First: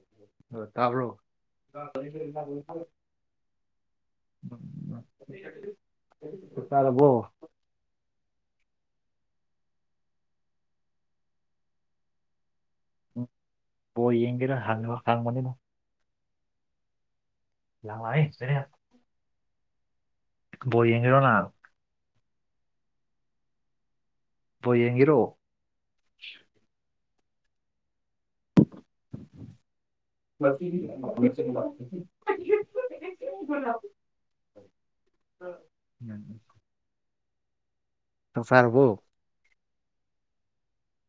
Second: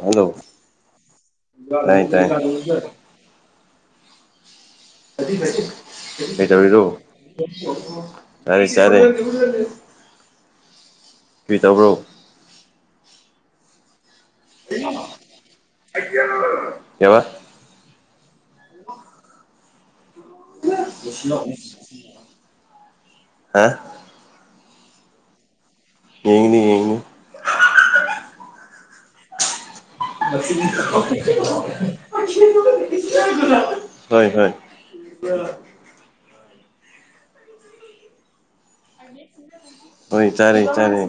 hello ꯑ ꯇꯥꯕ꯭ꯔꯣ ꯇꯥꯏ ꯇꯥꯏ ꯎ ꯇꯥꯔꯕꯣ ꯌꯥꯔꯦ ꯆꯔꯦ ꯀꯏ ꯇꯧꯕ꯭ꯔꯣ ꯎꯝ ꯍꯣꯏ ꯌꯦꯡꯒꯦꯔꯥ ꯍꯥꯡꯉ ꯍꯥꯡꯕꯅꯤꯅꯣ ꯀꯩꯕ [unintelligible] ꯂꯥꯛꯑꯣꯍꯦ [unintelligible] ꯕꯣꯜ ꯌꯦꯡꯒꯦꯔꯣ ꯅꯪ ꯍꯥ ꯕꯣ ꯌꯦꯡꯉꯔꯣꯑꯣ ꯌꯦꯡꯅꯤ ꯌꯦꯡꯅꯤ ꯍꯣꯏ ꯍꯣꯏ ꯎ ꯎꯝ ꯎꯝ ꯆ ꯐꯥꯕꯨꯣ ꯑꯣꯏꯣꯏ ꯇꯔꯦ ꯇꯔꯦ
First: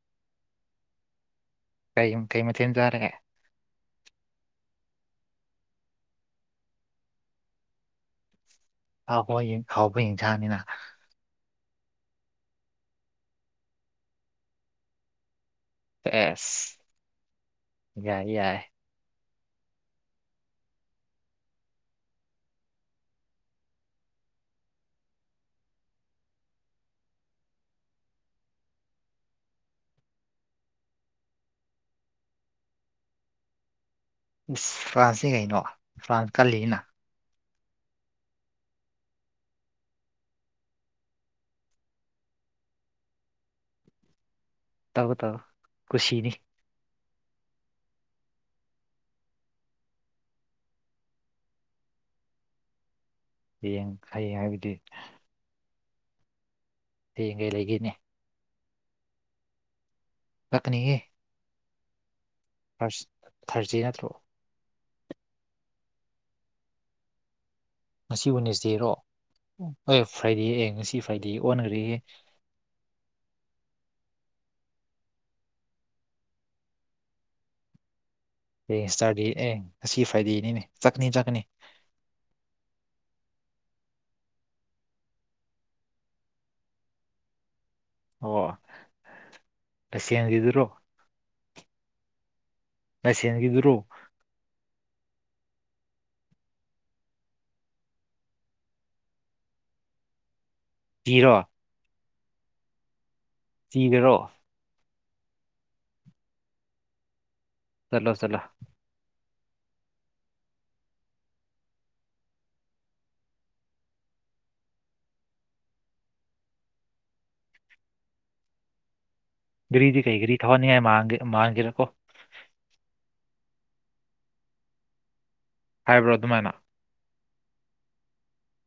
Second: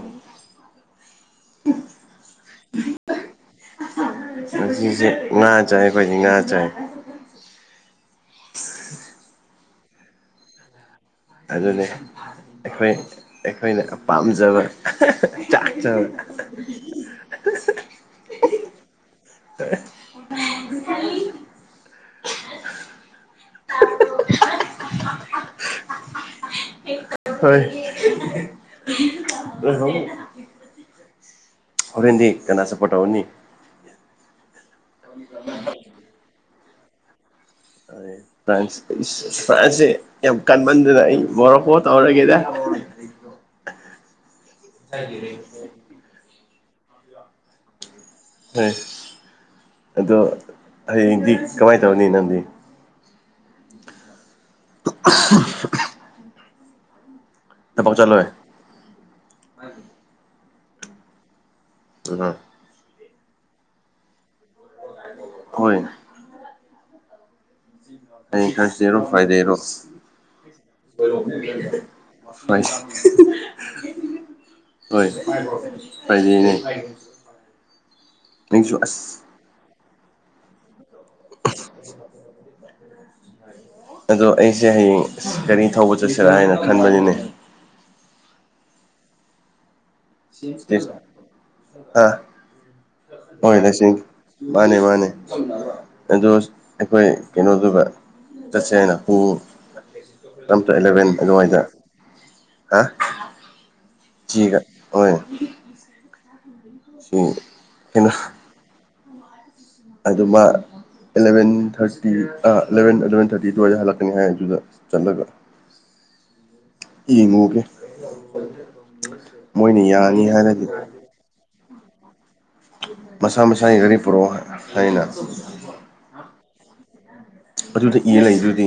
ꯀꯩ ꯀꯩ ꯃꯊꯦꯜ ꯆꯥꯔꯒꯦ ꯍꯧꯁꯦ ꯅꯥꯥ ꯆꯥꯏ ꯑꯩꯈꯣꯏꯗꯤ ꯅꯥꯥ ꯆꯥꯏ ꯍꯥꯎ ꯍꯣꯏ ꯍꯥꯎꯕ ꯌꯦꯟꯁꯥꯡꯅꯤꯅ ꯑꯗꯨꯅꯤ ꯑꯩꯈꯣꯏ ꯑꯩꯈꯣꯏꯅ ꯄꯥꯝꯖꯕ ꯆꯥꯛ ꯆꯥꯕ ꯑꯦꯁ ꯌꯥꯏ ꯌꯥꯏ ꯇ [inaudible] ꯍꯣꯏ ꯑ ꯍꯔꯦꯟꯗꯤ ꯀꯅꯥꯁꯄꯇꯎꯅꯤ ꯏꯁ ꯐ꯭ꯔꯥꯟꯁꯁꯦ ꯀꯩꯅꯣ ꯐ꯭ꯔꯥꯟꯁ ꯀꯜꯂꯤꯅ ꯐ꯭ꯔꯥꯟꯁ [unintelligible] ꯐ꯭ꯔꯥꯟꯁꯤꯦ ꯌꯥꯝ ꯀꯟꯃꯟꯗ ꯑꯩ ꯃꯣꯔꯛꯣ ꯇꯋꯥꯔꯒꯗ ꯇꯕꯨ ꯇꯕ ꯈꯨꯨꯁꯤꯅꯤ ꯍꯣꯏ ꯑꯗꯣ ꯍꯌꯦꯡꯗꯤ ꯀꯃꯥꯏꯅ ꯇꯧꯅꯤ ꯅꯪꯗꯤ ꯌꯦ ꯌꯦꯡ ꯈꯌꯦꯡꯉ ꯍꯥꯏꯕꯗꯤ ꯑ ꯍꯥꯌꯦꯡ ꯀꯩ ꯂꯩꯒꯦꯅꯦ ꯊꯕꯛ ꯆꯠꯂꯣꯏ ꯄꯀꯅꯤꯌꯦ ꯎꯝ ꯐꯥꯔꯁ ꯊꯥꯔꯖꯤ ꯅꯠꯇ꯭ꯔꯣ ꯍꯣꯏ ꯉꯁꯤ ꯑ ꯋꯦꯅꯦꯁꯗꯦꯔꯣ ꯈꯔꯔꯣ ꯐꯥꯏꯗꯦꯔꯣ ꯑꯦ ꯐ꯭ꯔꯥꯏꯗꯦ ꯑꯦ ꯉꯁꯤ ꯐ꯭ꯔꯥꯏꯗꯦ ꯑꯣꯟꯈ꯭ꯔꯦꯍꯦ ꯍꯣꯏꯁ ꯍꯣꯏ ꯄꯥꯏꯖꯅꯦ ꯑꯦ ꯆꯇꯥꯔꯗꯦ ꯑꯦ ꯉꯁꯤ ꯐ꯭ꯔꯥꯏꯗꯦꯅꯤꯅꯦ ꯆꯠꯀꯅꯤ ꯆꯠꯀꯅꯤ ꯑꯗꯣ ꯑꯩꯁꯦ ꯍꯌꯦꯡ ꯒꯥꯔꯤ ꯊꯧꯕ ꯆꯠꯁꯤꯔꯥ ꯍꯥꯏꯅ ꯈꯟꯕꯅꯤꯅꯦ [unintelligible] ꯂꯥꯏꯁꯦꯟꯒꯤꯗꯨꯔꯣ ꯂꯥꯏꯁꯦꯟꯒꯤꯗꯨꯔꯣ [unintelligible] ꯃꯥꯅꯦ ꯃꯥꯅꯦ ꯑꯗꯣ ꯑꯩꯈꯣꯏ ꯀꯩꯅꯣꯗꯨꯒ ꯆꯠꯁꯦ ꯍꯥꯏꯅ ꯑꯣ ꯇꯝ ꯑꯦꯂꯚꯦꯟ ꯀꯤꯔꯣ ꯑꯗꯨꯋꯥꯏꯗꯅ ꯍꯥ ꯆꯤꯗꯔꯣ ꯆꯤꯒ ꯍꯣꯏ [unintelligible] ꯆꯠꯂꯣ ꯆꯂ ꯑꯗꯨꯃ ꯑꯦꯂꯚꯦꯟ ꯊꯥꯔꯇꯤ ꯑꯥ ꯑꯦꯂꯚꯦꯟ ꯑꯋꯥꯏꯗ ꯍꯜꯂꯛꯀꯅꯤ ꯍꯥꯏ ꯑꯗꯨꯗ ꯆꯠꯂꯒ [inaudible] ꯌꯦꯉꯉꯨꯒꯦ [unintelligible] [unintelligible] ꯃꯁꯥ ꯃꯁꯥꯒꯤ ꯒꯥꯔꯤ ꯄꯨꯔꯛꯑꯣ ꯍꯥꯏꯅ ꯍꯥꯏꯕ꯭ꯔꯣ ꯑꯗꯨꯃꯥꯏꯅ ꯑꯗꯨꯗ ꯏꯔ ꯂꯩꯗꯨꯗꯤ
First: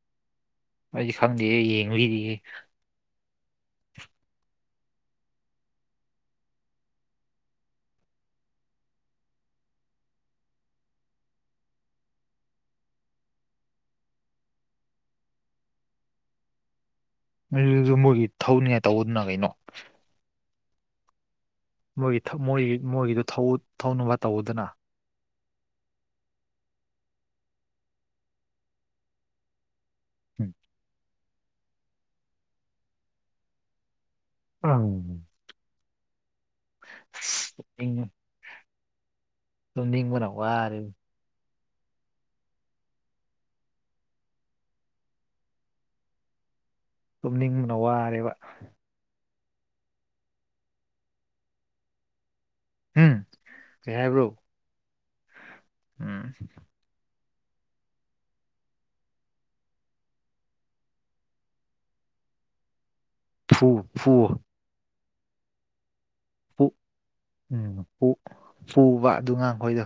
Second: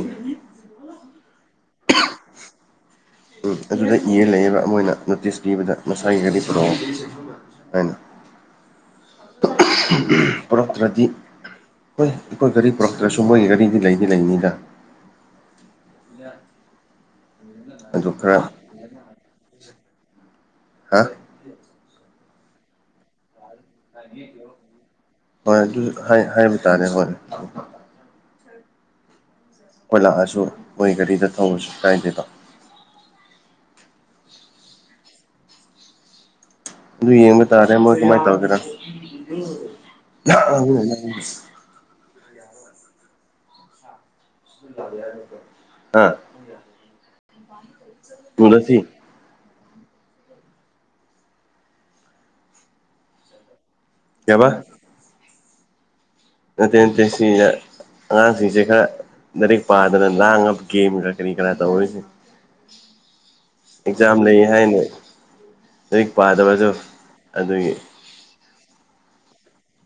ꯑꯩꯗꯤ ꯈꯪꯗꯤꯌꯦ ꯌꯦꯡꯉ ꯏꯔꯤꯌꯦ ꯑꯗꯨꯗ ꯏꯔ ꯂꯩꯑꯕ ꯃꯣꯏꯅ ꯅꯣꯇꯤꯁ ꯄꯤꯕꯗ ꯃꯁꯥꯒꯤ ꯒꯥꯔꯤ ꯄꯨꯔꯛꯑꯣ [unintelligible] ꯄꯨꯔꯛꯇꯔꯥꯗꯤ ꯍꯣꯏ ꯑꯩꯈꯣꯏ ꯒꯥꯔꯤ ꯄꯨꯔꯛꯇ꯭ꯔꯁꯨ ꯃꯣꯏꯒꯤ ꯒꯥꯔꯤꯗꯤ ꯂꯩꯗꯤ ꯂꯩꯅꯤꯗ ꯑꯗꯨꯖꯨ ꯑꯗꯨ ꯃꯣꯏꯒꯤ ꯈꯔ ꯊꯧꯅꯤꯉꯥꯏ ꯇꯧꯕꯗꯨꯅ ꯀꯩꯅꯣ ꯍꯥ ꯃꯣꯏꯒꯤ ꯃꯣꯏꯒꯤ ꯃꯣꯏꯒꯤꯗ ꯊꯧꯎꯠ [unintelligible] ꯍꯣꯏ ꯑꯗꯨ ꯍꯥꯏꯕ ꯇꯥꯔꯦ ꯍꯣꯏ ꯑꯩꯈꯣꯏ ꯂꯥꯛꯑꯁꯨ ꯎꯝ ꯃꯣꯏ ꯒꯥꯔꯤꯗ ꯊꯧꯔꯁꯨ ꯀꯥꯏꯗꯦꯕ ꯎꯝ ꯑꯗꯨ ꯌꯦꯡꯕ ꯇꯥꯔꯦ ꯃꯣꯏ ꯇꯨꯝꯅꯤꯡ- ꯀꯃꯥꯏꯅ ꯇꯧꯒꯦꯅ ꯇꯨꯝꯅꯤꯡꯕꯅ ꯋꯥꯔꯦ [unintelligible] [unintelligible] ꯑꯥ ꯇꯨꯝꯅꯤꯡꯕꯅ ꯋꯥꯔꯦꯕ ꯎꯝ ꯀꯩ ꯍꯥꯏꯕ꯭ꯔꯣ ꯀꯩꯕ ꯎꯝ ꯅꯠꯇꯦ ꯅꯠꯇꯦ ꯁꯤꯗ ꯑꯉꯥꯡꯁꯤꯡꯁꯦ ꯈꯔ ꯂꯥꯏꯔꯤꯛ ꯄꯥꯗꯅ ꯂꯥꯡꯉꯕ ꯒꯦꯝꯒ ꯀꯔꯤ ꯀꯔꯥ ꯇꯧꯔꯤ [inaudible] ꯐꯨ ꯑꯦꯛꯖꯥꯝ ꯂꯩ ꯍꯥꯏꯅ ꯂꯥꯏꯔꯤꯛ ꯄꯥꯗ꯭ꯔꯖꯨ ꯑꯗꯨꯒꯤ ꯑꯝ ꯐꯨꯕ ꯑꯗꯨ ꯉꯥꯡꯈꯣꯏꯗꯣ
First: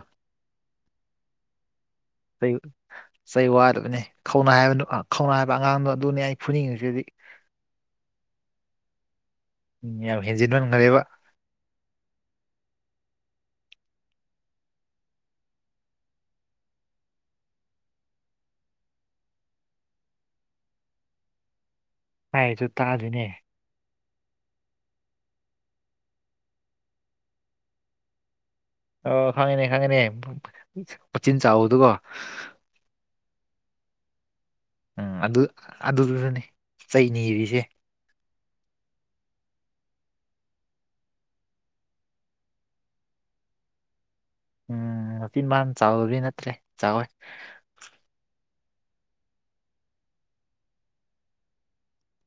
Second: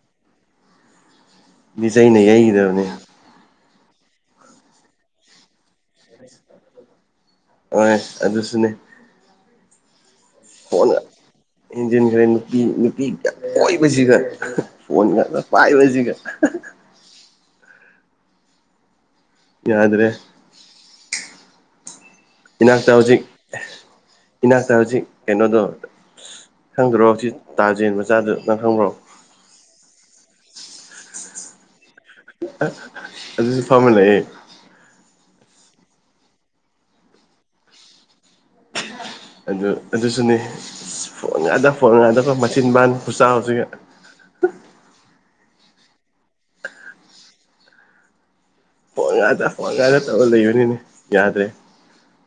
ꯃꯤꯖꯩꯅꯩꯌꯦ ꯑꯩ ꯆꯩ ꯋꯥꯠꯂꯕꯅꯦ ꯈꯧꯅꯥ ꯍꯥꯏꯕꯗꯨ ꯈꯧꯅꯥꯏ ꯍꯥꯏꯕ ꯑꯉꯥꯡꯗꯣ ꯑꯗꯨꯅꯦ ꯑꯩ ꯐꯨꯅꯤꯡꯉꯤꯁꯤꯗꯤ ꯃꯥꯅꯦ ꯑꯗꯨꯁꯨꯅꯦ ꯎꯝ ꯌꯥꯝ ꯍꯦꯟꯖꯤꯟꯃꯟꯒꯔꯦꯕ ꯍꯦꯟꯖꯤꯟꯈꯔꯦ ꯅꯨꯄꯤ ꯅꯨꯄꯤꯒ ꯀꯣꯏꯕꯁꯤꯒ ꯐꯣꯟ ꯉꯥꯛ ꯄꯥꯏꯕꯁꯤꯒ ꯌꯥꯗ꯭ꯔꯦ ꯍꯥꯏꯔꯤꯁꯨ ꯏꯅꯥꯛꯇ ꯇꯥꯗꯣꯏꯅꯦ ꯍꯧꯖꯤꯛ ꯏꯅꯥꯛꯇ ꯍꯧꯖꯤꯛ ꯀꯩꯅꯣꯗꯣ ꯈꯪꯗ꯭ꯔꯣ ꯑꯁꯤ ꯇꯥꯖꯦꯟ ꯃꯆꯥꯗ ꯅꯪ ꯈꯪꯕ꯭ꯔꯣ ꯑꯣ ꯍꯣꯢꯅꯦ ꯍꯣꯏꯅꯦ ꯃꯆꯤꯟ ꯆꯥꯎꯕꯗꯨꯕꯣ ꯑꯗꯨꯖꯨ ꯐꯝꯃ ꯂꯩꯑꯦ ꯎꯝ ꯑꯗꯨ ꯑꯗꯨꯗꯨꯗꯅꯤ ꯆꯩꯅꯤꯔꯤꯁꯦ ꯑꯗꯨ ꯑꯗꯨꯁꯨꯅꯦ ꯐꯣꯟ ꯌꯥꯗ ꯐꯣꯟ ꯌꯥꯗꯕ ꯃꯆꯤꯟꯕꯥꯟ ꯈꯨꯆꯥꯎꯁꯤꯒ ꯎꯝ ꯃꯆꯤꯟ ꯃꯥꯟ ꯆꯥꯎꯗꯤ ꯅꯠꯇ꯭ꯔꯦ ꯆꯥꯎꯋꯦ ꯐꯣꯟ ꯌꯥꯗ ꯐꯣꯟ ꯌꯥꯗ ꯇꯧꯔ ꯂꯩꯕꯅꯤꯅꯦ ꯌꯥꯗ꯭ꯔꯦ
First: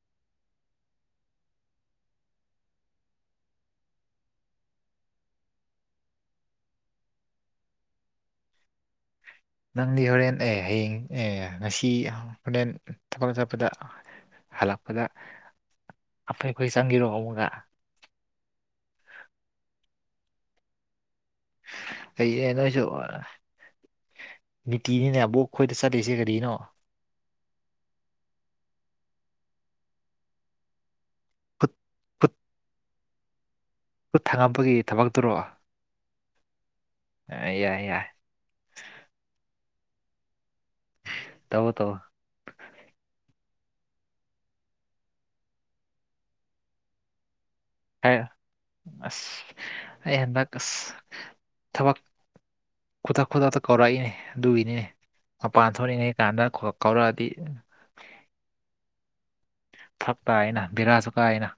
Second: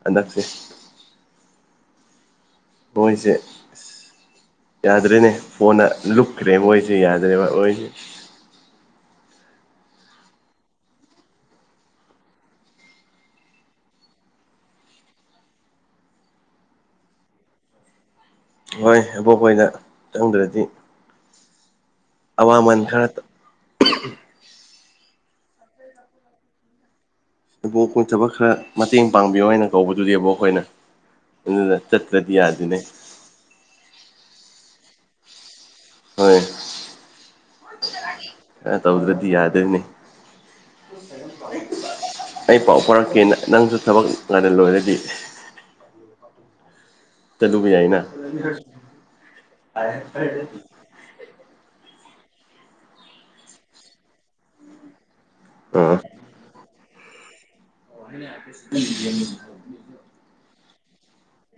ꯍꯟꯗꯛꯁꯦ ꯃꯣꯏꯁꯦ ꯌꯥꯗ꯭ꯔꯦꯅꯦ ꯐꯣꯟꯅ ꯂꯨꯞꯈ꯭ꯔꯦ ꯃꯣꯏꯁꯦ ꯌꯥꯗ꯭ꯔꯦꯕ ꯃꯣꯏꯁꯦ ꯅꯪꯗꯤ ꯍꯣꯔꯦꯟ ꯑꯦ ꯍꯌꯦꯡ ꯑꯦ ꯉꯁꯤ ꯍꯣꯔꯦꯟ ꯊꯕꯂ ꯆꯠꯄꯗ ꯍꯜꯂꯛꯄꯗ ꯑꯐꯩꯈꯣꯏ ꯆꯪꯈꯤꯔꯣ ꯑꯃꯒ [unintelligible] ꯍꯣꯏ ꯑꯕꯣꯛꯄꯣꯏꯗ ꯆꯪꯗ꯭ꯔꯗꯤ ꯑꯩꯩꯌꯦ ꯑꯋꯥꯃꯟ ꯅꯣꯏꯁꯨ ꯈꯔ ꯅꯨꯡꯇꯤꯅꯤꯅꯦꯕꯣꯛ ꯑꯩꯈꯣꯏꯗ ꯆꯠꯂꯤꯁꯦ ꯀꯔꯤꯅꯣ ꯏꯕꯣꯛ ꯑꯩꯈꯣꯏ ꯊꯕꯛ ꯈꯔ ꯃꯇꯦꯡ ꯄꯥꯡꯕꯤꯌꯣ ꯍꯥꯏꯅ ꯀꯧꯕꯗꯨꯗꯤꯕꯣ ꯑꯩꯈꯣꯏꯅ ꯈꯨꯠ ꯑꯗꯨ ꯆꯠꯇ꯭ꯔꯗꯤ ꯈꯨꯠ ꯌꯥꯔꯗꯅꯦ ꯈꯨꯠ ꯊꯪꯉꯄꯒꯤ ꯊꯕꯛꯇꯔꯣ ꯍꯣꯏ ꯌꯥꯏ ꯌꯥꯏ ꯑ ꯇꯧꯗ꯭ꯔꯗꯤ ꯌꯥꯗꯅꯦ ꯇꯧ ꯇꯧ ꯑꯩ ꯄꯥꯎ ꯐꯥꯎꯔꯛꯀꯦꯅ ꯅꯪꯁꯨ ꯊꯕꯛ ꯉꯟꯅ ꯂꯣꯏꯔꯗꯤ ꯑꯗꯨꯕꯨ ꯌꯥꯏꯅ ꯍꯥꯏ ꯑꯁ ꯑꯩ ꯍꯟꯗꯛꯁ ꯊꯕꯛ ꯈꯨꯗꯛ ꯈꯨꯗꯛꯇ ꯀꯧꯔꯛꯏꯅꯦ ꯑꯗꯨꯒꯤꯅꯤꯅꯦ ꯃꯄꯥꯟ ꯊꯣꯛꯏꯉꯩ ꯆꯥꯟꯗꯥꯥ ꯈ ꯀꯥꯎꯔꯥ ꯑꯗꯤ ꯑꯣ ꯐꯛꯛꯇ ꯍꯥꯏꯅ ꯕꯤꯔꯥꯖꯨꯀ ꯍꯥꯏꯅ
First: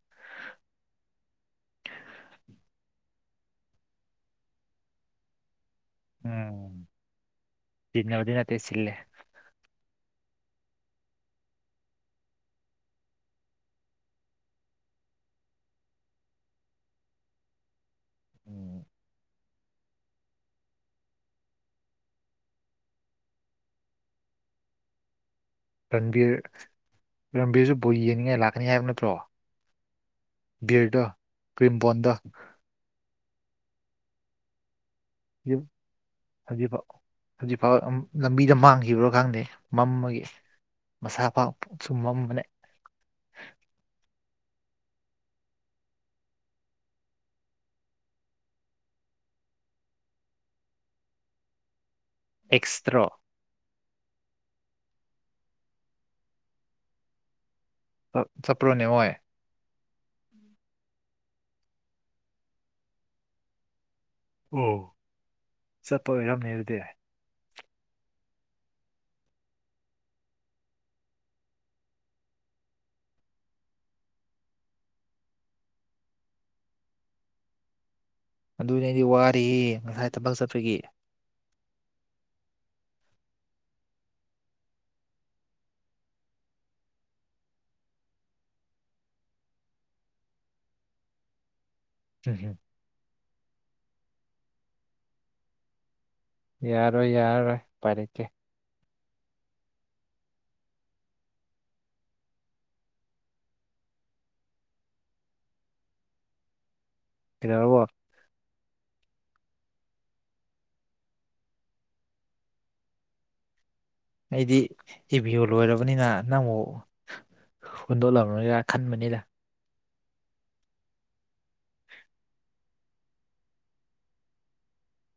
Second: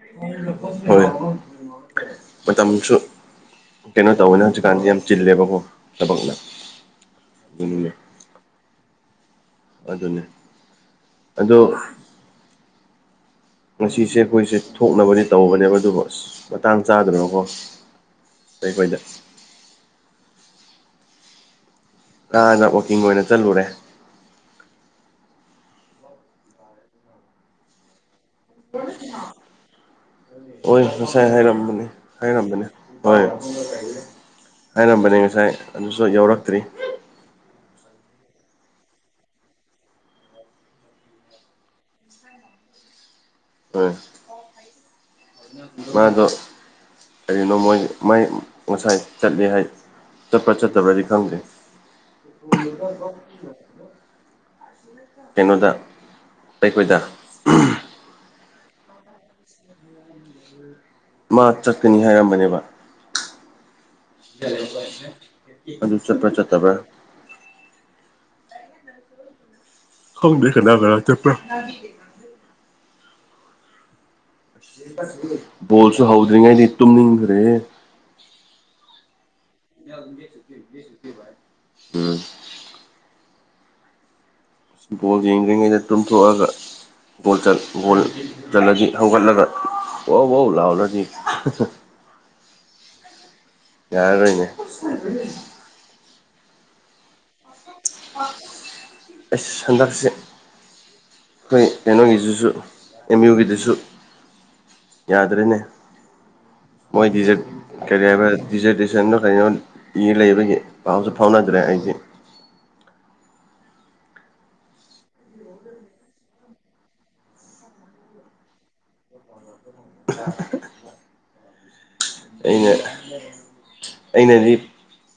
ꯍꯣꯏ ꯃꯇꯝꯁꯨ ꯀꯩꯅꯣ ꯇꯧꯋꯦꯅ ꯍꯧꯖꯤꯛꯀꯥꯟꯗꯤ ꯌꯥꯝ ꯆꯤꯜꯂꯦꯕꯀꯣ ꯊꯕꯛꯅ ꯎꯝ ꯑꯗꯨꯅꯤꯅꯦ ꯇꯟꯅꯕꯗꯤ ꯅꯠꯇꯦ ꯁꯤꯜꯂꯦ ꯑꯗꯨꯅꯦ ꯑꯗꯨ ꯉꯁꯤꯁꯦ ꯑꯩꯈꯣꯏꯁꯦ ꯊꯣꯛꯅꯕꯗꯤ ꯇꯧꯕꯅꯦꯕ ꯑꯗꯨꯒ ꯑꯁ ꯃꯇꯥꯡ ꯆꯥꯗꯅꯀꯣ ꯎꯝ ꯑꯩꯈꯣꯏꯗ [unintelligible] ꯀꯥꯗ ꯋꯥꯛꯀꯤꯡ ꯑꯣꯏꯅ ꯆꯠꯂꯨꯔꯦ ꯔꯟꯕꯤꯔ ꯔꯟꯕꯤꯔꯁꯨ ꯕꯣꯏ ꯌꯦꯡꯅꯤꯡꯉꯥꯏ ꯂꯥꯛ ꯍꯣꯏ ꯕꯤꯔꯗꯣ ꯉꯁꯥꯏ ꯍꯥꯏꯔꯝꯕꯅꯦ ꯀ꯭ꯔꯤꯝꯕꯣꯟꯗꯣ ꯍꯥꯏꯔꯝꯕꯅꯦ ꯍ ꯍꯥꯏꯅꯝꯕꯅꯦ ꯌꯨꯝ ꯍꯥꯏꯕꯤꯕ ꯍꯧꯖꯤꯛ ꯐꯥꯎ ꯂꯝꯕꯤꯗ ꯃꯥꯡꯈꯤꯕ꯭ꯔ ꯈꯥꯟꯗꯦ ꯃꯝꯃꯒꯤ ꯃꯁꯥ ꯄꯥꯛꯁꯨꯨꯝ ꯃꯝꯕꯅꯦ ꯍꯣꯏ ꯃꯥꯗꯣ ꯀꯔꯤꯅꯣ ꯃꯣꯏ ꯃꯥꯏ ꯉꯁꯥꯏ ꯆꯠꯂꯤ ꯍꯥꯏ ꯆꯠꯄ ꯆꯠꯇꯕꯗꯤ ꯈꯪꯗꯦ ꯑꯦꯛꯁꯇ꯭ꯔꯣ ꯀꯩꯅꯣꯗ ꯑꯩꯈꯣꯏꯗ ꯆꯄ꯭ꯔꯣꯅꯦꯉꯣꯏ ꯃꯥ ꯆꯠꯀꯅꯤ ꯍꯥꯏꯔꯝꯕꯅꯦꯕ ꯑꯣ ꯑꯗꯨ ꯆꯠꯄ ꯆꯠꯄ꯭ꯔꯥ ꯑꯣꯏꯔꯝꯅꯦ ꯆꯠꯇꯕ꯭ꯔꯥ ꯑꯗꯨꯗꯤ ꯈꯪꯗꯦ ꯀꯅꯥ ꯀꯅꯥ ꯆꯠꯄ꯭ꯔ [inaudible] ꯕꯣꯜꯁꯨ ꯍꯧꯗ꯭ꯔꯤꯉꯩꯗꯤ ꯇꯨꯝꯅꯤꯡꯈ꯭ꯔꯦ ꯑꯗꯨꯅꯦ ꯑꯩꯗꯤ ꯋꯥꯔꯤꯔꯌꯦ ꯉꯁꯥꯏ ꯊꯕꯛ ꯆꯠꯄꯒꯤ ꯎꯝ ꯕꯣꯜ ꯌꯦꯡꯗꯔ꯭ꯤꯉꯩꯗ ꯇꯨꯝꯊꯣꯛ ꯑꯒ ꯣꯜ ꯕꯣꯜ ꯆꯠꯂꯗꯤ ꯍꯧꯒꯠꯂꯒ ꯑꯣꯧ ꯑꯣꯧ ꯂꯥꯎꯔꯗꯤ ꯎꯝ ꯍꯨꯝ ꯌꯥꯔꯣꯏꯅꯦ ꯌꯥꯔꯣꯏ ꯌꯥꯔꯔꯣꯏ ꯎꯄꯥꯏ ꯂꯩꯇꯦ ꯑꯩꯁ ꯍꯟꯗꯛꯁꯦ ꯑꯩꯈꯣꯏ ꯀꯩꯅꯣꯒꯤꯗꯨꯁꯨ ꯑꯦꯝ ꯌꯨꯒꯤꯗꯨꯁꯨ ꯌꯥꯗ꯭ꯔꯦꯅꯦ ꯃꯣꯏꯗꯤꯖꯤꯠ ꯀꯩꯗꯧꯔꯕꯣ ꯀꯔꯤ ꯍꯥꯏꯕ ꯗꯤꯖꯔꯇꯦꯁꯟꯗꯣ ꯀꯩꯅꯣ ꯏ ꯂꯩꯕꯒꯤ ꯄꯥꯎꯁꯨ ꯐꯥꯎꯅꯗ꯭ꯔꯦ ꯑꯩꯗꯤ ꯑꯩꯗꯤ ꯍꯦꯚꯤꯌꯣ ꯂꯣꯏꯔꯕꯅꯤꯅ ꯅꯪꯕꯨ ꯍꯨꯟꯗꯣꯛꯂꯝꯂꯔꯣꯏꯗ꯭ꯔ ꯈꯟꯕꯅꯤꯗ [unintelligible] [inaudible] ꯑꯩꯅ ꯑꯩꯅꯗꯤ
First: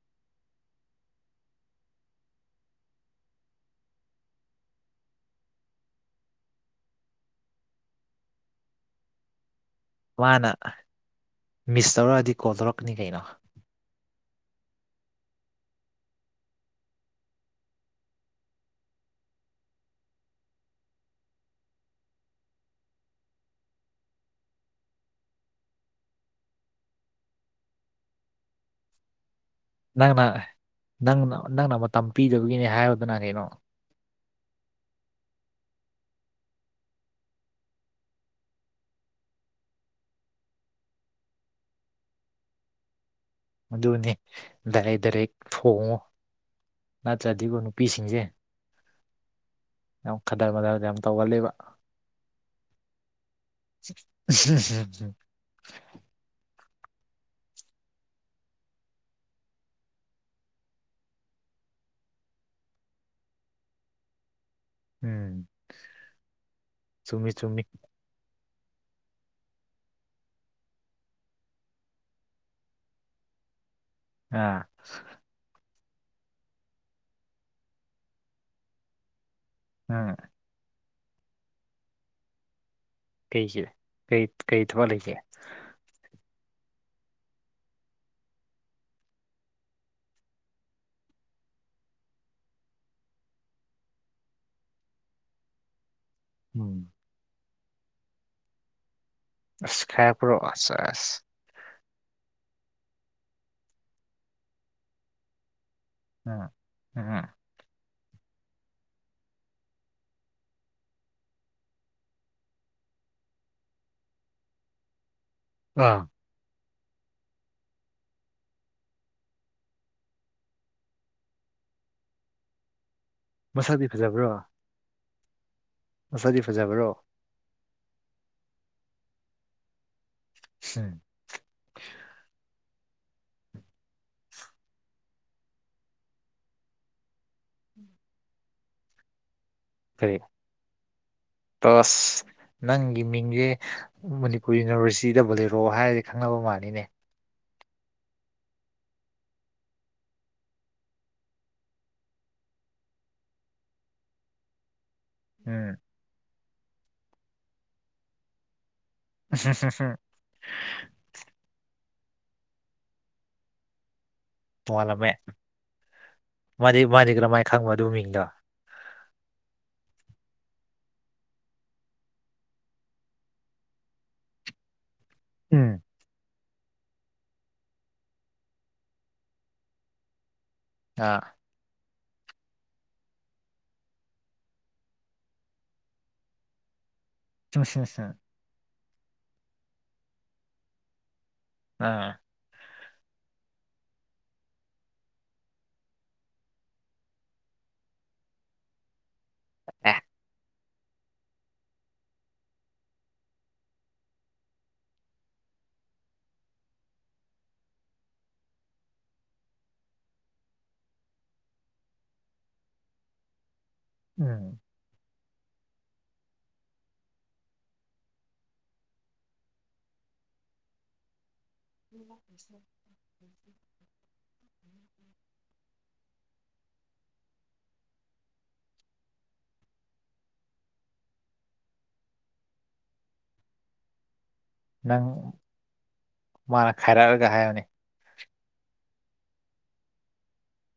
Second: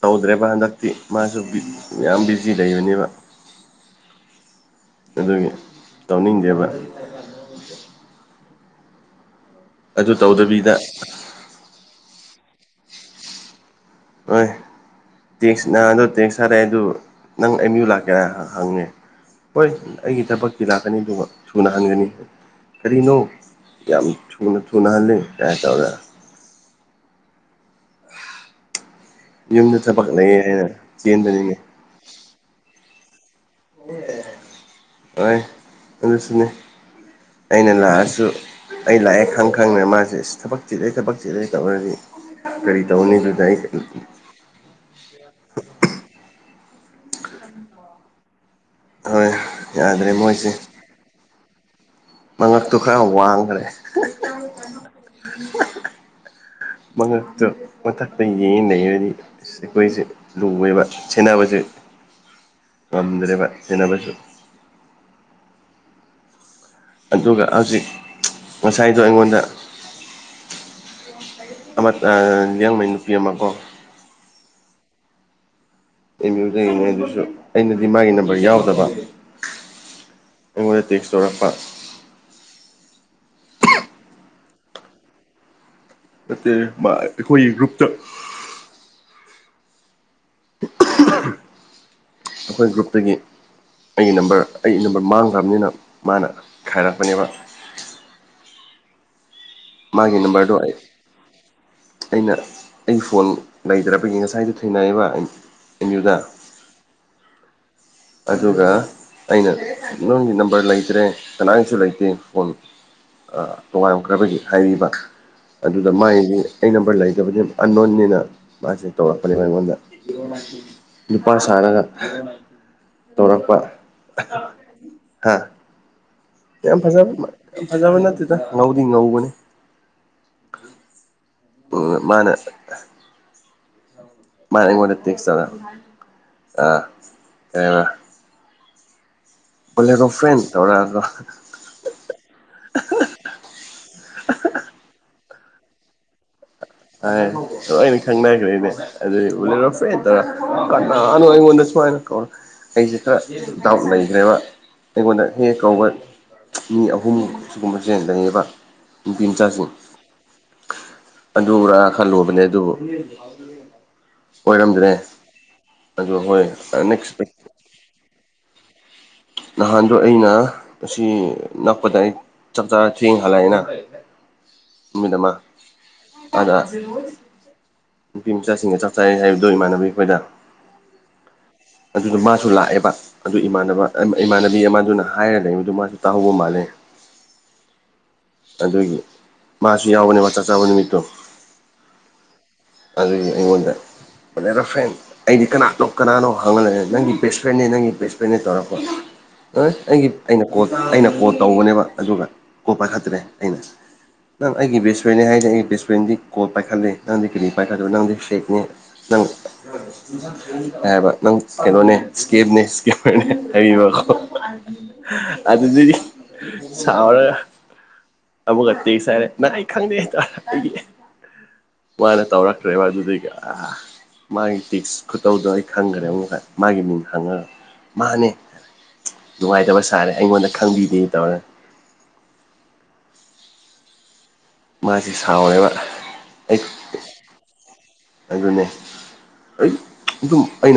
ꯇꯧꯗ꯭ꯔꯦꯕ ꯍꯟꯗꯛꯇꯤ ꯃꯥꯁꯨ ꯕꯤꯠ ꯌꯥꯝ ꯕꯤꯖꯤ ꯂꯩꯕꯅꯦꯕ ꯑꯗꯨꯒꯤ ꯇꯧꯅꯤꯡꯗꯦꯕ ꯑꯗꯨ ꯋꯥꯅ ꯇꯧꯗꯕꯤꯗ ꯃꯤꯁ ꯇꯧꯔꯛꯑꯗꯤ ꯀꯣꯜ ꯇꯧꯔꯛꯀꯅꯤ ꯀꯩꯅꯣ ꯑꯣꯏ ꯇꯦꯛꯁ ꯅꯍꯥꯟꯗꯣ ꯇꯦꯛꯁ ꯊꯔꯛꯑꯦꯗꯨ ꯅꯪ ꯑꯦꯝ ꯌꯨ ꯂꯥꯛꯀꯦꯔꯥ ꯍꯪ ꯍꯪꯉꯦ ꯍꯣꯏ ꯑꯩꯒꯤ ꯊꯕꯛꯀꯤ ꯂꯥꯛꯀꯅꯤ ꯑꯗꯨꯒ ꯁꯨꯅ ꯍꯟꯒꯅꯤ ꯀꯔꯤꯅꯣ ꯌꯥꯝ ꯊꯨꯅ ꯊꯨꯅ ꯍꯜꯂꯤ ꯀꯥꯏ ꯇꯧꯔꯛꯑꯦ ꯌꯨꯝꯗ ꯊꯕꯛ ꯅꯪꯅ ꯂꯩꯌꯦ ꯍꯥꯏꯅ ꯅꯪꯅ ꯆꯦꯟꯕꯅꯤꯅꯦ ꯅꯪꯅ ꯃꯇꯝ ꯄꯤꯗꯕꯒꯤꯅꯦ ꯍꯥꯏꯕꯗꯨꯅ ꯀꯩꯅꯣ ꯍꯣꯏ ꯑꯗꯨꯁꯨꯅꯦ ꯑꯩꯅ ꯂꯥꯛꯑꯁꯨ ꯑꯩ ꯂꯥꯛꯑꯦ ꯈꯪ ꯈꯪꯗꯅ ꯃꯥꯁꯦ ꯑꯁ ꯊꯕꯛ ꯆꯤꯛꯂꯦ ꯊꯕꯛ ꯆꯤꯛꯂꯦ ꯇꯧꯔꯗꯤ ꯀꯔꯤ ꯇꯧꯅꯤ ꯑꯗꯨꯗ ꯑꯩ ꯗꯥꯔꯦꯛ ꯗꯥꯔꯦꯛ ꯊꯣꯡꯉꯣ ꯅꯠꯇ꯭ꯔꯗꯤꯀꯣ ꯅꯨꯄꯤꯁꯤꯡꯖꯦ ꯍꯣꯏ ꯌꯥꯗ꯭ꯔꯦ ꯌꯥꯝ ꯃꯣꯏꯁꯦ ꯀꯗꯔ ꯃꯗꯔ ꯌꯥꯝ ꯇꯧꯒꯜꯂꯦꯕꯥ ꯃꯉꯛꯇꯣ ꯈꯔ ꯋꯥꯡꯒ꯭ꯔꯦ ꯃꯉꯛꯇ ꯃꯊꯛꯇ ꯌꯦꯡ ꯂꯩꯔꯅꯤ ꯑꯩꯈꯣꯏꯁꯦ ꯂꯨꯋꯦꯕ ꯁꯦꯟꯅꯕꯁꯦ ꯉꯝꯗ꯭ꯔꯦꯕ ꯁꯦꯟꯅꯕꯁꯨ ꯎꯝ ꯆꯨꯝꯃꯤ ꯑꯗꯨꯒ ꯆꯨꯝꯃꯤ ꯍꯧꯖꯤꯛ ꯉꯁꯥꯏꯗꯣ ꯑꯩꯉꯣꯟꯗ ꯑꯃꯠ ꯑ ꯂꯤꯌꯥꯡꯃꯩ ꯅꯨꯄꯤ ꯑꯃ ꯀꯣ ꯑꯥ ꯑꯦꯝ ꯌꯨꯗꯩꯅꯦ ꯑꯗꯨꯁꯨ ꯑꯩꯅꯗꯤ ꯃꯥꯒꯤ ꯅꯝꯕꯔ ꯌꯥꯎꯗꯕ ꯑꯥ ꯑꯩꯉꯣꯟꯗ ꯇꯦꯛꯁ ꯇꯧꯔꯛꯄ ꯀꯩꯒꯤ ꯀꯩ ꯀꯩ ꯊꯕꯛ ꯂꯩꯒꯦ ꯅꯠꯇꯦ ꯃꯥꯏ ꯑꯩꯈꯣꯏꯒꯤ ꯒ꯭ꯔꯨꯞꯇ [inaudible] ꯑꯩꯈꯣꯏ ꯒ꯭ꯔꯨꯞꯇꯒꯤ ꯑꯩꯒꯤ ꯅꯝꯕꯔ ꯑꯩ ꯅꯝꯕꯔ ꯃꯥꯡꯒ꯭ꯔꯕꯅꯤꯅ ꯃꯥꯅ ꯎꯝ ꯈꯥꯏꯔꯛꯄꯅꯦꯕ ꯑꯁ ꯃꯥꯒꯤ ꯈꯥꯏꯔꯛꯄ꯭ꯔꯣ ꯅꯝꯕꯔꯗꯣ ꯑꯁ ꯑꯩ ꯑꯁ ꯑꯩꯅ ꯑꯩ ꯐꯣꯟ ꯂꯩꯗ꯭ꯔꯕꯒꯤ ꯉꯁꯥꯏꯗꯣ ꯊꯦꯡꯅꯩꯑꯦꯕ ꯑꯦꯝ ꯌꯨꯗ [unintelligible] ꯑꯗꯨꯒ ꯑꯩꯅ ꯅꯪꯒꯤ ꯅꯝꯕꯔ ꯂꯩꯇ꯭ꯔꯦ ꯀꯅꯥꯏꯒꯤꯁꯨ ꯂꯩꯇꯦ ꯐꯣꯟ ꯑ ꯇꯣꯉꯥꯝꯈ꯭ꯔꯕꯒꯤ ꯍꯥꯏꯕꯤꯕ ꯑꯗꯨꯗ ꯑꯥ ꯃꯥꯏꯗꯤ ꯑꯩ ꯅꯝꯕꯔ ꯂꯩꯇꯕꯗꯤ ꯑꯟꯅꯣꯟꯅꯤꯅ ꯃꯥꯁꯦ ꯇꯧꯔꯛꯄꯅꯤ ꯑꯩꯉꯣꯟꯗ ꯅꯨꯨꯄꯥ ꯁꯥꯔꯒ ꯇꯧꯔꯛꯄ ꯃꯁꯛꯗꯤ ꯐꯖꯕ꯭ꯔꯣ ꯍꯥ ꯃꯁꯛꯗꯤ ꯌꯥꯝ ꯐꯖꯕ꯭ꯔꯣ ꯐꯖꯕ ꯌꯥꯝ ꯐꯖꯕ ꯅꯠꯇꯦꯗ ꯉꯧꯗꯤ ꯉꯧꯕꯅꯤ [unintelligible] [unintelligible] ꯃꯥꯅ ꯑꯩꯉꯣꯟꯗ ꯇꯦꯛꯁ ꯇꯧꯔꯑ ꯑ ꯀꯔꯤ [unintelligible] ꯇꯁ ꯅꯪꯒꯤ ꯃꯤꯡꯁꯦ ꯃꯅꯤꯄꯨꯔ ꯌꯨꯅꯤꯚꯔꯁꯤꯇꯤꯗ ꯕꯣꯂꯦꯔꯣ ꯍꯥꯏꯔꯗꯤ ꯈꯪꯅꯕ ꯃꯥꯅꯤꯅꯦ ꯍꯥꯏ ꯑꯩ ꯃꯤ ꯈꯪꯅꯈ꯭ꯔ ꯏꯅꯦ ꯑꯗꯨꯗ ꯎꯂꯔꯣ ꯐꯦ ꯇꯔ ꯀꯅ ꯑꯩꯣꯟꯗꯁꯨꯃꯥꯏꯅ ꯀꯧ ꯑꯩꯁꯦ ꯈꯔ ꯗꯥꯎꯠ ꯂꯩꯈ꯭ꯔꯦꯕ ꯑꯩꯉꯣꯟꯗ ꯍꯦꯛ ꯍꯦꯛ ꯎꯝ ꯀꯧꯕ ꯃꯤ ꯑꯍꯨꯝ ꯁꯤꯒꯨꯝꯕꯁꯦ ꯂꯩꯌꯦꯕ ꯅꯨꯄꯤ ꯃꯆꯥꯁꯤꯡ [unintelligible] ꯑꯗꯨꯔ ꯈꯜꯂꯨꯕꯅꯦ ꯑꯗꯨꯕꯨ ꯑꯣꯏꯔꯝꯗ꯭ꯔꯦ ꯇꯣꯉꯥꯜꯂꯝꯃꯦ ꯑꯗꯨ ꯍꯣꯏ ꯃꯥꯗꯤ ꯃꯥꯗꯤ ꯅꯦꯛꯁ ꯤ ꯀꯔꯝꯃꯥꯏꯅ ꯈꯪꯕ ꯑꯗꯨ ꯃꯤꯡꯗꯣ ꯅꯍꯥꯟꯗꯣ ꯑꯩꯅ ꯑꯁꯤ ꯅꯛꯄꯗ ꯑꯩ ꯆꯞ ꯆꯥ ꯊ ꯍꯂꯥꯏꯅ ꯎꯃꯤꯗ ꯑꯃ ꯎꯝ ꯑꯗ ꯅꯨꯄꯤ ꯃꯆꯥꯁꯤꯡꯒ ꯆꯥꯛ ꯆꯥꯏ ꯍꯥꯏꯕꯗꯣ ꯏꯃꯥꯟꯅꯕꯤ ꯑꯩꯈꯣꯏꯗ ꯑ ꯑꯗꯨꯗ ꯃꯥꯁꯨ ꯂꯥꯛꯑꯦꯕ ꯑꯗꯨ ꯏꯃꯥꯟꯅꯕ ꯏꯃꯥꯟꯅꯕꯤ ꯑꯃꯗꯨꯅ ꯍꯥꯏꯔ ꯂꯩꯕꯗꯨ ꯃꯥꯁꯨ ꯇꯥꯍꯧꯕ ꯃꯥꯜꯂꯦ ꯆꯁꯦ ꯁꯦ ꯑꯗꯨꯒꯤ ꯃꯥꯁꯨ ꯌꯥꯎꯕꯅꯦꯕ ꯆꯥꯛ ꯆꯥꯕ ꯅꯨꯃꯤꯠꯇꯣ ꯑꯥ ꯑꯗꯨꯒꯤ ꯑꯩꯉꯣꯟꯗ ꯑꯣꯅꯔꯕꯜ ꯔꯐꯦꯟ ꯑꯩꯗꯤ ꯀꯅꯥꯅꯣ ꯀꯅꯥꯅꯣ ꯍꯪꯍꯜꯂꯒꯦ ꯅꯪꯒꯤ ꯕꯦꯁ ꯐ꯭ꯔꯦꯟꯅꯦ ꯅꯪ ꯕꯦꯁ ꯐ꯭ꯔꯦꯟꯅꯦ ꯇꯧꯔꯛꯄ ꯍꯣꯏ ꯑꯦ ꯑꯩꯒꯤ ꯑꯩꯅ ꯀꯣ ꯑꯩꯅ ꯀꯣꯜ ꯇꯧꯕꯅꯦꯕ ꯑꯗꯨꯒ ꯀꯣ ꯄꯥꯏꯈꯠꯇ꯭ꯔꯦ ꯑꯩꯅ ꯅꯪ ꯑꯩꯒꯤ ꯕꯦꯁ ꯐ꯭ꯔꯦꯟ ꯍꯥꯏꯔꯗꯤ ꯑꯩꯒꯤ ꯕꯦꯁ ꯐ꯭ꯔꯦꯟꯗꯤ ꯀꯣꯜ ꯄꯥꯏꯈꯠꯂꯦ ꯅꯪꯗꯤ ꯀꯔꯤ ꯄꯥꯏꯈꯠꯂꯣ ꯅꯪꯗꯤ ꯐꯔꯤꯠꯅꯦ ꯅꯪ ꯍꯥꯏꯕ ꯅꯪ ꯀꯩꯅꯣꯅꯦ ꯏꯁꯀꯦꯞꯅꯦ ꯏꯁꯦꯞꯄꯔꯅꯦ ꯍꯥꯏꯕꯤꯕ ꯎꯝ ꯑꯗꯨꯗꯤꯗꯤ ꯁꯥꯎꯔꯒ ꯑꯃꯨꯛ ꯇꯦꯛꯁ ꯍꯥꯏꯔꯦ ꯅꯪ ꯑꯩ ꯈꯪꯗꯦ ꯑꯩꯦ ꯎ ꯇꯧꯔꯛꯇ꯭ꯔꯦꯕ ꯑꯗꯨꯗꯤꯒ ꯃꯥꯒꯤ ꯇꯤꯁ ꯇꯧꯗꯣ ꯑꯩ ꯈꯪꯈ꯭ꯔꯦ ꯑꯃꯨꯥꯏ ꯃꯥꯒꯤ ꯃꯤꯡ ꯈꯪꯉꯒ ꯃꯥꯅꯦ ꯅꯨꯡꯉꯥꯏꯇꯕ ꯁꯥꯔꯦ ꯑꯩꯉꯣꯟꯗ ꯈꯪꯕꯤꯗꯦ ꯇꯧꯔꯦ ꯅꯪ ꯃꯥꯁꯤ ꯁꯥꯎꯔꯦꯕ ꯑꯩ ꯃꯥꯅ ꯈꯥꯏꯔꯛꯑꯒ ꯍꯥꯏꯌꯣꯅꯦ ꯑꯗꯨꯅꯦ ꯑꯩ ꯑꯗꯨꯝ ꯑꯩꯅ